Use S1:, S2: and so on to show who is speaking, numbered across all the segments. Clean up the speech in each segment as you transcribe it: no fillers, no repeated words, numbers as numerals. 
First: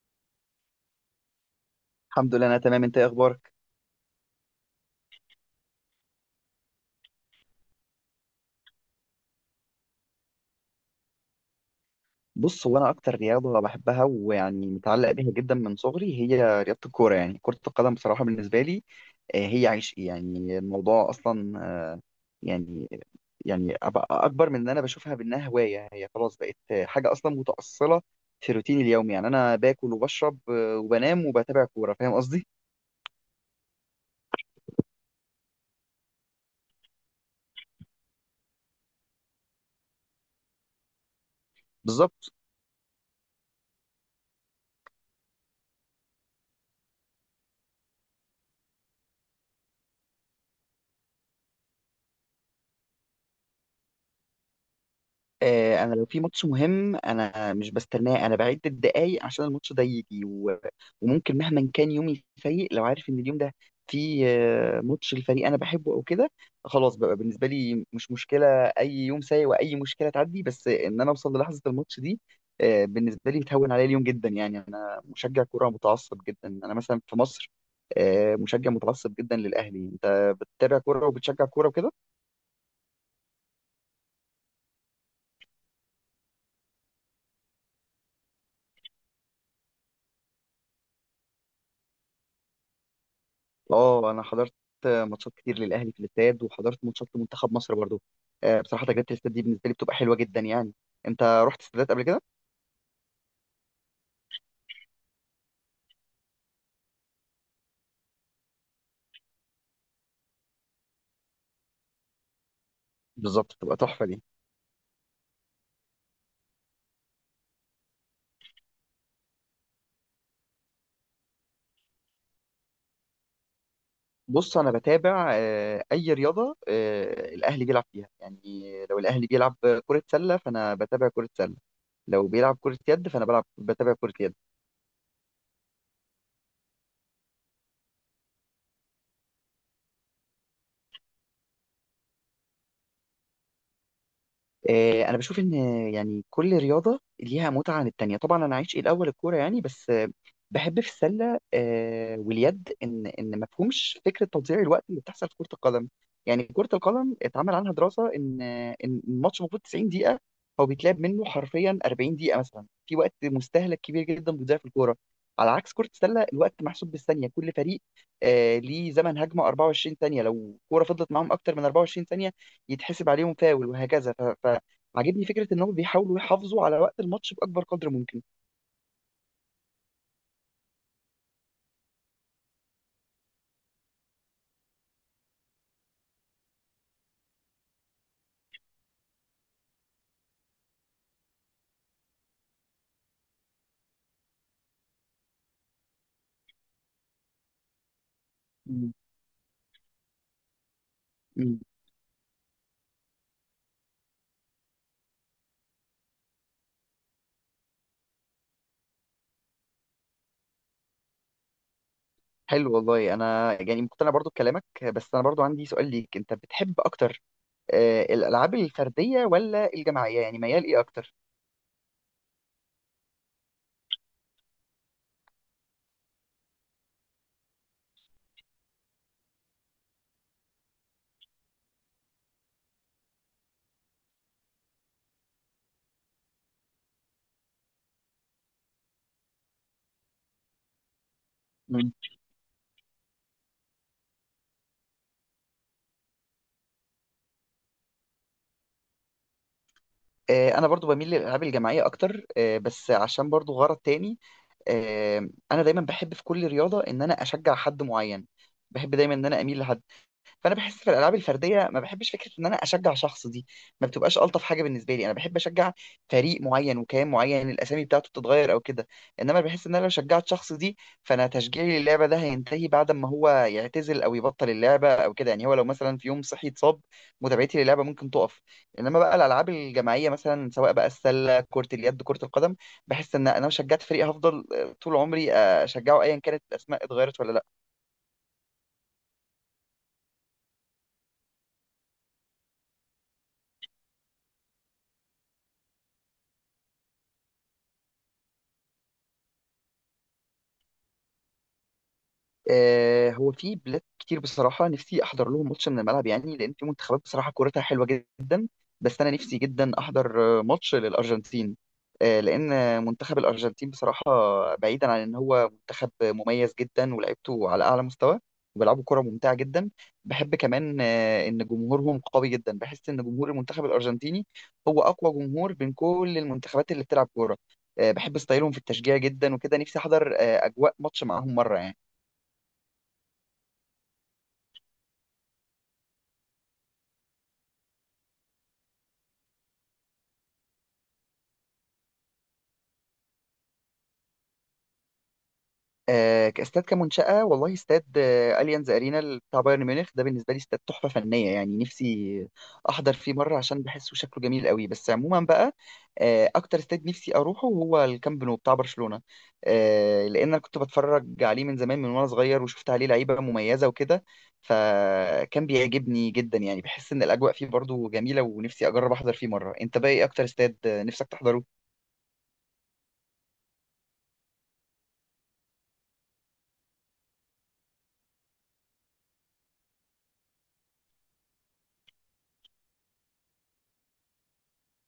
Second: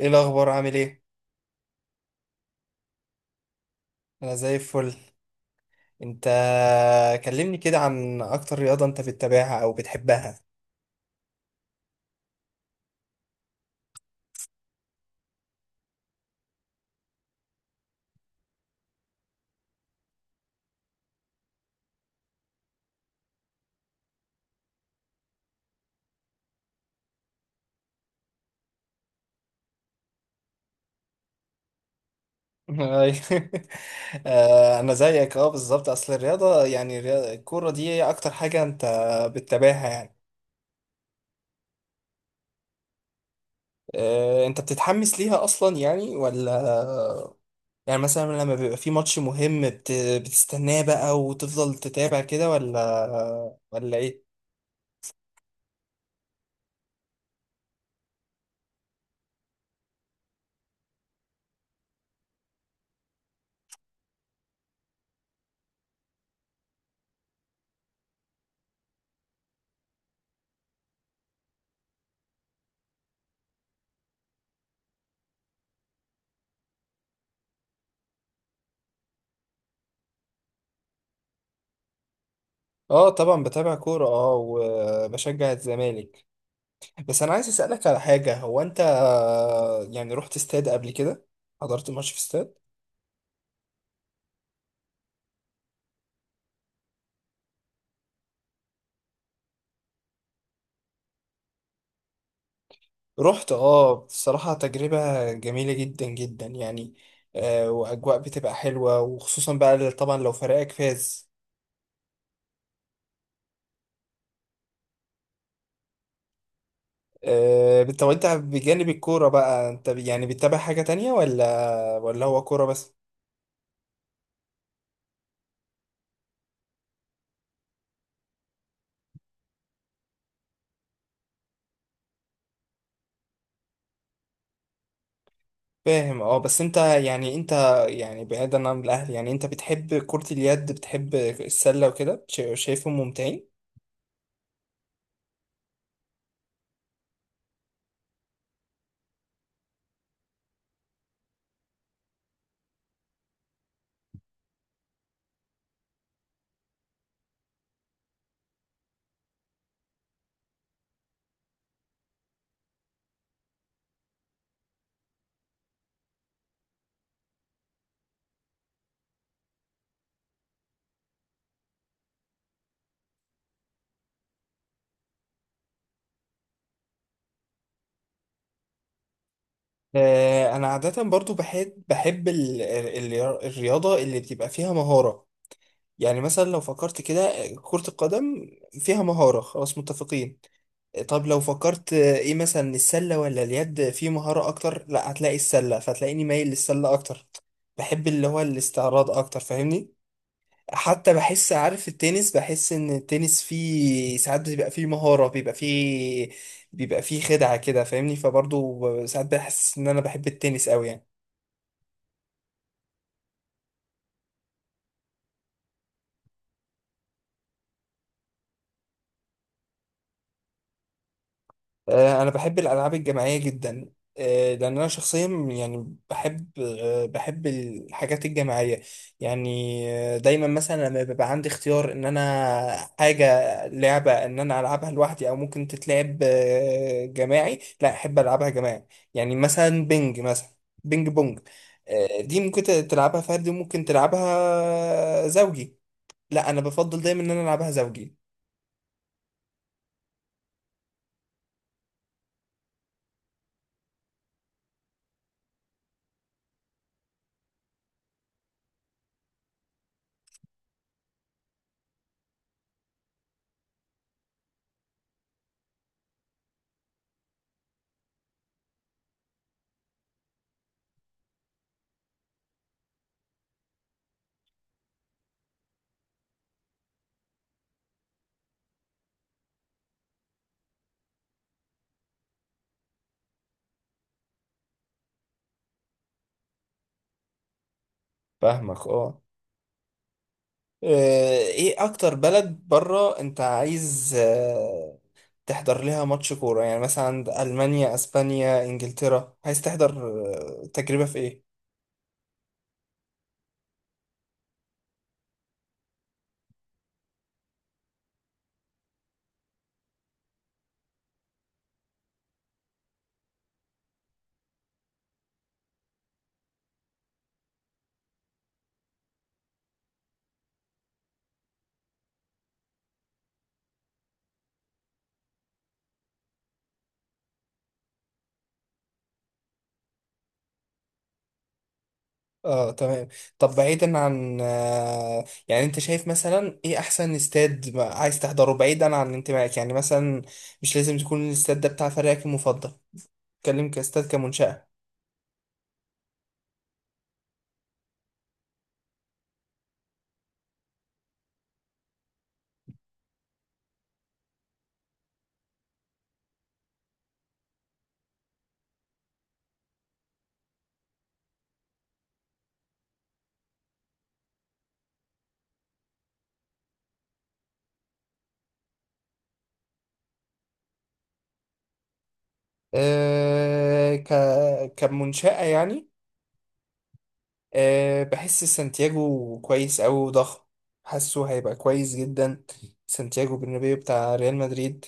S1: ايه الاخبار؟ عامل ايه؟
S2: الحمد لله، انا تمام. انت ايه اخبارك؟
S1: انا زي الفل. انت، كلمني كده عن اكتر رياضة انت بتتابعها او بتحبها.
S2: بص، هو انا اكتر رياضه بحبها ويعني متعلق بيها جدا من صغري هي رياضه الكوره، يعني كره القدم. بصراحه بالنسبه لي هي عيش، يعني الموضوع اصلا. يعني يعني أبقى اكبر من ان انا بشوفها بانها هوايه، هي خلاص بقت حاجه اصلا متاصله في روتيني اليومي. يعني انا باكل وبشرب وبنام وبتابع كوره، فاهم قصدي؟
S1: أي. انا زيك اه بالظبط، اصل الرياضة، يعني الكورة دي هي اكتر حاجة انت بتتابعها يعني.
S2: بالظبط.
S1: انت بتتحمس ليها اصلا يعني، ولا يعني مثلا لما بيبقى في ماتش مهم بتستناه بقى وتفضل تتابع كده، ولا ايه؟
S2: انا لو في ماتش مهم انا مش بستناه، انا بعد الدقايق عشان الماتش ده يجي وممكن مهما كان يومي سيء، لو عارف ان اليوم ده في ماتش الفريق انا بحبه او كده، خلاص بقى بالنسبه لي مش مشكله. اي يوم سيء واي مشكله تعدي، بس ان انا اوصل للحظه الماتش دي. بالنسبه لي بتهون عليا اليوم جدا. يعني انا مشجع كوره متعصب جدا، انا مثلا في مصر مشجع متعصب جدا للاهلي. انت بتتابع كوره وبتشجع كوره وكده؟
S1: اه طبعا بتابع كورة، اه وبشجع الزمالك. بس انا عايز اسالك على حاجه، هو انت يعني رحت استاد قبل كده؟ حضرت ماتش في استاد؟
S2: اه، انا حضرت ماتشات كتير للاهلي في الاستاد، وحضرت ماتشات لمنتخب مصر برضو. بصراحه تجربه الاستاد دي بالنسبه لي بتبقى حلوه جدا يعني. انت رحت استادات قبل كده؟
S1: رحت اه، بصراحه تجربه جميله جدا جدا يعني. آه، واجواء بتبقى حلوه، وخصوصا بقى طبعا لو فريقك فاز.
S2: بالظبط، بتبقى تحفه دي.
S1: آه، طب انت بجانب الكوره بقى، انت يعني بتتابع حاجه تانية، ولا ولا هو كوره بس؟
S2: بص، انا بتابع اي رياضه الاهلي بيلعب فيها يعني. لو الاهلي بيلعب كره سله فانا بتابع كره سله، لو بيلعب كره يد فانا بتابع كره يد.
S1: فاهم اه. بس انت يعني انت يعني بعيدا عن الاهل، يعني انت بتحب كرة اليد، بتحب السلة وكده، شايفهم ممتعين؟
S2: انا بشوف ان يعني كل رياضه ليها متعه عن التانية. طبعا انا عايش إيه الاول الكوره يعني، بس بحب في السله واليد ان ما فيهمش فكره تضييع الوقت اللي بتحصل في كره القدم. يعني كره القدم اتعمل عنها دراسه ان ان الماتش المفروض 90 دقيقه، هو بيتلعب منه حرفيا 40 دقيقه مثلا، في وقت مستهلك كبير جدا بيضيع في الكوره. على عكس كره السله الوقت محسوب بالثانيه، كل فريق ليه زمن هجمه 24 ثانيه، لو كوره فضلت معاهم اكتر من 24 ثانيه يتحسب عليهم فاول وهكذا. عاجبني فكره ان هم بيحاولوا يحافظوا على وقت الماتش باكبر قدر ممكن.
S1: انا عادة برضو بحب الرياضة اللي بتبقى فيها مهارة. يعني مثلا لو فكرت كده، آه، كرة القدم فيها مهارة، خلاص متفقين. طب لو فكرت ايه مثلا، السلة ولا اليد في مهارة اكتر؟ لا، هتلاقي السلة، فتلاقيني مايل للسلة اكتر. بحب اللي هو
S2: مم.
S1: الاستعراض اكتر، فاهمني. حتى بحس،
S2: مم.
S1: عارف التنس؟ بحس ان التنس فيه ساعات بيبقى فيه مهارة، بيبقى فيه خدعة كده فاهمني. فبرضه ساعات بحس ان انا بحب التنس قوي يعني.
S2: حلو والله. انا يعني مقتنع برضو بكلامك، بس انا برضو عندي سؤال ليك. انت بتحب اكتر الالعاب الفرديه ولا الجماعيه؟ يعني ميال ايه اكتر؟
S1: انا بحب الالعاب الجماعيه جدا. لان انا شخصيا يعني بحب، بحب الحاجات الجماعيه يعني. آه، دايما مثلا لما بيبقى عندي اختيار ان انا حاجه، لعبه ان انا العبها لوحدي او ممكن تتلعب جماعي، لا احب العبها جماعي. يعني مثلا بينج بونج.
S2: مم.
S1: آه، دي ممكن تلعبها فردي وممكن تلعبها زوجي، لا انا بفضل دايما ان انا العبها زوجي.
S2: انا برضو بميل للالعاب الجماعيه اكتر بس عشان برضو غرض تاني. انا دايما بحب في كل رياضه ان انا اشجع حد معين، بحب دايما ان انا اميل لحد. فانا بحس في الالعاب الفرديه ما بحبش فكره ان انا اشجع شخص دي، ما بتبقاش الطف حاجه بالنسبه لي. انا بحب اشجع فريق معين وكيان معين الاسامي بتاعته بتتغير او كده. انما بحس ان انا لو شجعت شخص دي، فانا تشجيعي للعبه ده هينتهي بعد ما هو يعتزل او يبطل اللعبه او كده. يعني هو لو مثلا في يوم صحي اتصاب، متابعتي للعبه ممكن تقف. انما بقى الالعاب الجماعيه، مثلا سواء بقى السله كره اليد كره القدم، بحس ان انا لو شجعت فريق هفضل طول عمري اشجعه ايا كانت الاسماء اتغيرت ولا لا.
S1: فاهمك اه. آه، ايه اكتر بلد بره انت عايز تحضر لها ماتش كورة؟ يعني مثلا عند المانيا، اسبانيا، انجلترا، عايز تحضر تجربة في ايه؟
S2: هو في بلاد كتير بصراحة نفسي أحضر لهم ماتش من الملعب، يعني لأن في منتخبات بصراحة كورتها حلوة جدا. بس أنا نفسي جدا أحضر ماتش للأرجنتين. لأن منتخب الأرجنتين بصراحة، بعيدا عن إن هو منتخب مميز جدا ولعبته على أعلى مستوى وبيلعبوا كرة ممتعة جدا، بحب كمان إن جمهورهم قوي جدا. بحس إن جمهور المنتخب الأرجنتيني هو أقوى جمهور بين كل المنتخبات اللي بتلعب كورة. بحب ستايلهم في التشجيع جدا وكده، نفسي أحضر أجواء ماتش معاهم مرة يعني.
S1: اه تمام. طب بعيدا عن يعني، انت شايف مثلا ايه احسن استاد عايز تحضره، بعيدا عن انتمائك؟ يعني مثلا مش لازم تكون الاستاد ده بتاع فريقك المفضل، اتكلم كاستاد، كمنشأة.
S2: كاستاد كمنشأة، والله استاد اليانز ارينا بتاع بايرن ميونخ ده بالنسبة لي استاد تحفة فنية، يعني نفسي احضر فيه مرة عشان بحسه شكله جميل قوي. بس عموما بقى اكتر استاد نفسي اروحه هو الكامب نو بتاع برشلونة، لان انا كنت بتفرج عليه من زمان، من وانا صغير، وشفت عليه لعيبة مميزة وكده، فكان بيعجبني جدا. يعني بحس ان الاجواء فيه برضو جميلة ونفسي اجرب احضر فيه مرة. انت بقى ايه اكتر استاد نفسك تحضره؟
S1: آه، ك... كمنشأة يعني. أه، بحس سانتياغو كويس أوي وضخم، حاسه هيبقى كويس جدا، سانتياغو برنابيو بتاع ريال مدريد.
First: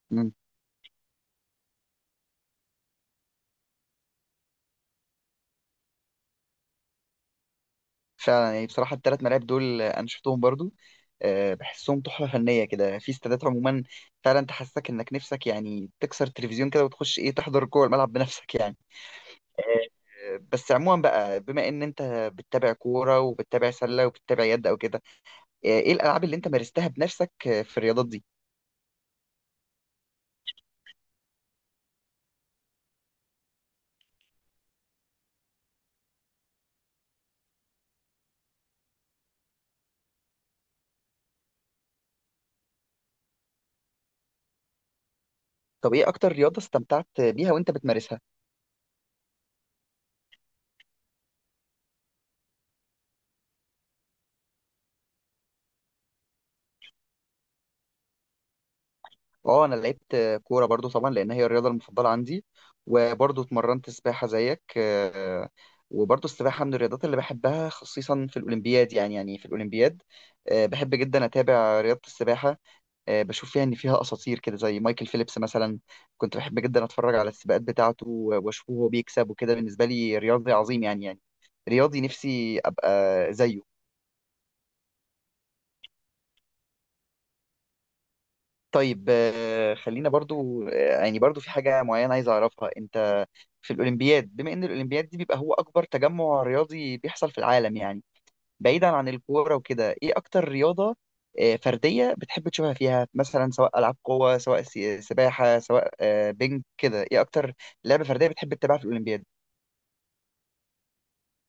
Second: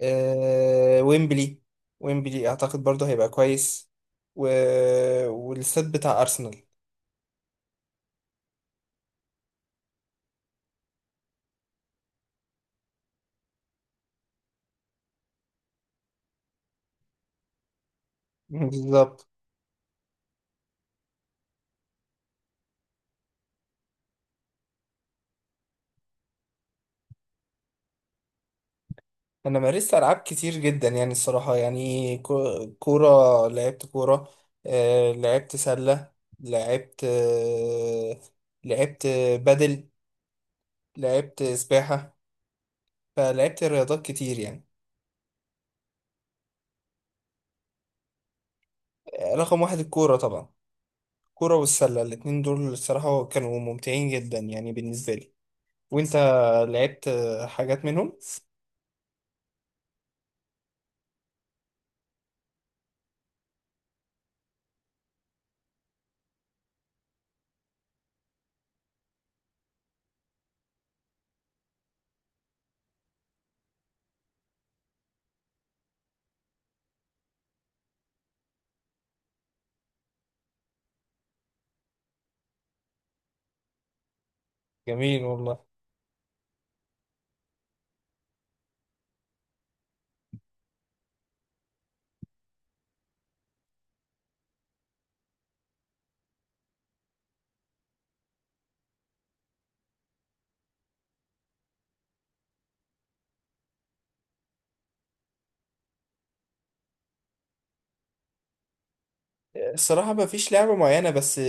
S1: أه، ويمبلي، ويمبلي أعتقد برضه هيبقى كويس. و... والاستاد بتاع أرسنال.
S2: فعلا، يعني بصراحة التلات ملاعب دول أنا شفتهم برضو بحسهم تحفة فنية كده في استادات عموما. فعلا تحسسك إنك نفسك يعني تكسر التلفزيون كده وتخش إيه تحضر جوه الملعب بنفسك يعني.
S1: بالظبط.
S2: بس عموما بقى بما إن أنت بتتابع كورة وبتتابع سلة وبتتابع يد أو كده، إيه الألعاب اللي أنت مارستها بنفسك في الرياضات دي؟
S1: أنا مارست ألعاب كتير جدا يعني، الصراحة يعني، كورة، لعبت كورة، أه لعبت سلة، لعبت أه، لعبت بدل، لعبت سباحة، فلعبت رياضات كتير يعني.
S2: طب إيه أكتر رياضة استمتعت بيها وأنت بتمارسها؟
S1: رقم واحد الكورة طبعا، الكورة والسلة، الاتنين دول الصراحة كانوا ممتعين جدا يعني بالنسبة لي. وانت لعبت حاجات منهم؟
S2: اه، انا لعبت كوره برضو طبعا، لان هي الرياضه المفضله عندي. وبرضو اتمرنت سباحه زيك وبرضو السباحه من الرياضات اللي بحبها، خصيصا في الاولمبياد. يعني في الاولمبياد بحب جدا اتابع رياضه السباحه. بشوف فيها ان فيها اساطير كده زي مايكل فيليبس مثلا. كنت بحب جدا اتفرج على السباقات بتاعته، واشوفه وهو بيكسب وكده. بالنسبه لي رياضي عظيم، يعني رياضي نفسي ابقى زيه.
S1: جميل والله.
S2: طيب، خلينا برضو يعني برضو في حاجة معينة عايز أعرفها أنت. في الأولمبياد، بما إن الأولمبياد دي بيبقى هو أكبر تجمع رياضي بيحصل في العالم يعني، بعيدا عن الكورة وكده، إيه أكتر رياضة فردية بتحب تشوفها فيها؟ مثلا سواء ألعاب قوة، سواء سباحة، سواء بينج كده، إيه أكتر لعبة فردية بتحب تتابعها في الأولمبياد؟
S1: الصراحة ما فيش لعبة معينة، بس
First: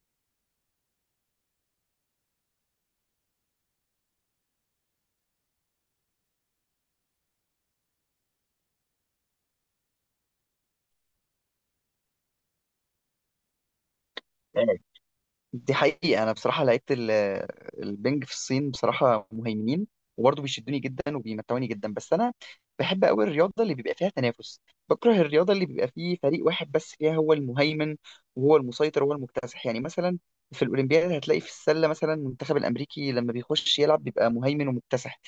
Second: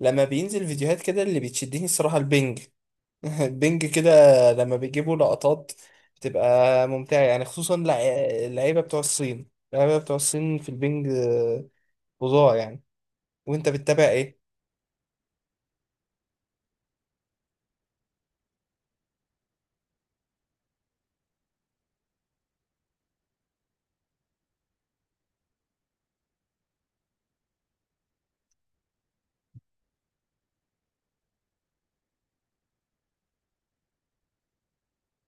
S1: لما بينزل فيديوهات كده، اللي بتشدني الصراحة البنج. البنج كده لما بيجيبوا لقطات بتبقى ممتعة يعني، خصوصا اللعيبة بتوع الصين، في البنج فظاع يعني. وانت بتتابع ايه؟
S2: دي حقيقة أنا بصراحة لعيبة البنج في الصين بصراحة مهيمنين، وبرضه بيشدوني جدا وبيمتعوني جدا. بس أنا بحب أوي الرياضة اللي بيبقى فيها تنافس، بكره الرياضة اللي بيبقى فيه فريق واحد بس فيها هو المهيمن وهو المسيطر وهو المكتسح. يعني مثلا في الأولمبياد هتلاقي في السلة مثلا المنتخب الأمريكي لما بيخش يلعب بيبقى مهيمن ومكتسح،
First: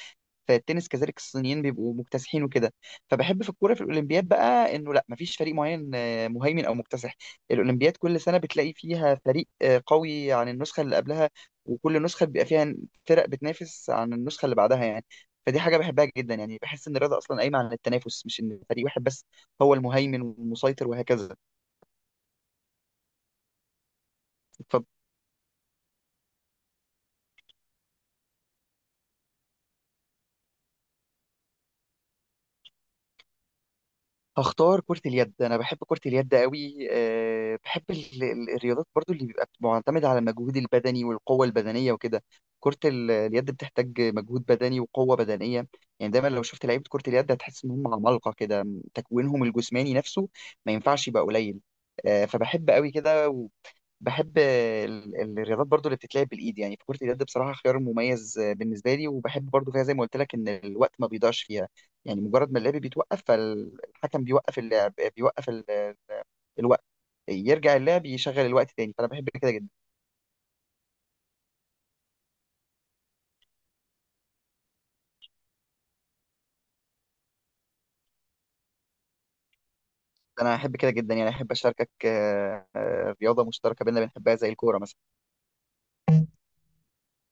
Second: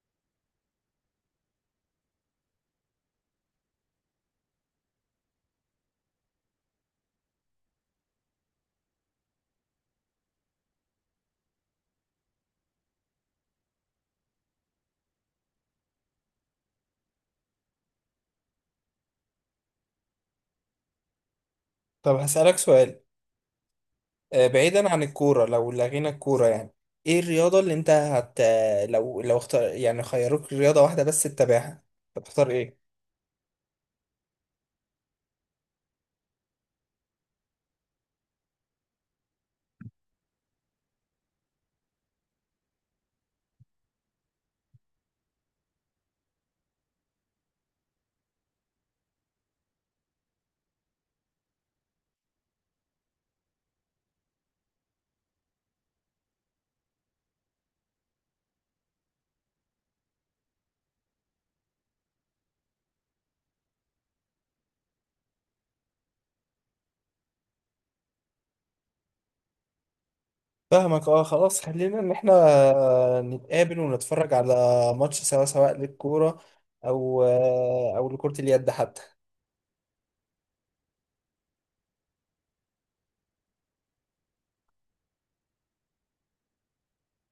S2: في التنس كذلك الصينيين بيبقوا مكتسحين وكده. فبحب في الكوره في الاولمبياد بقى انه لا، مفيش فريق معين مهيمن او مكتسح. الاولمبياد كل سنه بتلاقي فيها فريق قوي عن النسخه اللي قبلها، وكل نسخه بيبقى فيها فرق بتنافس عن النسخه اللي بعدها يعني. فدي حاجه بحبها جدا، يعني بحس ان الرياضه اصلا قايمه على التنافس، مش ان فريق واحد بس هو المهيمن والمسيطر وهكذا.
S1: طب هسألك سؤال،
S2: ف
S1: بعيدا عن الكورة، لو لغينا الكورة يعني، ايه الرياضة اللي انت لو اختار، يعني خيروك رياضة واحدة بس تتابعها، هتختار ايه؟
S2: هختار كرة اليد. أنا بحب كرة اليد قوي. أه بحب الرياضات برضو اللي بيبقى معتمدة على المجهود البدني والقوة البدنية وكده. كرة اليد بتحتاج مجهود بدني وقوة بدنية، يعني دايما لو شفت لعيبة كرة اليد هتحس إن هم عمالقة كده، تكوينهم الجسماني نفسه ما ينفعش يبقى قليل. أه فبحب قوي كده، بحب الرياضات برضو اللي بتتلعب بالايد، يعني فكرة اليد بصراحة خيار مميز بالنسبة لي. وبحب برضو فيها زي ما قلت لك، ان الوقت ما بيضيعش فيها. يعني مجرد ما اللعب بيتوقف فالحكم بيوقف اللعب، بيوقف الوقت، يرجع اللعب يشغل الوقت تاني، فانا بحب كده جدا.
S1: فاهمك اه. خلاص، خلينا ان احنا نتقابل ونتفرج على ماتش، سواء للكورة او او لكرة اليد حتى.
S2: انا احب كده جدا، يعني احب اشاركك رياضة مشتركة بينا بنحبها زي الكورة مثلا.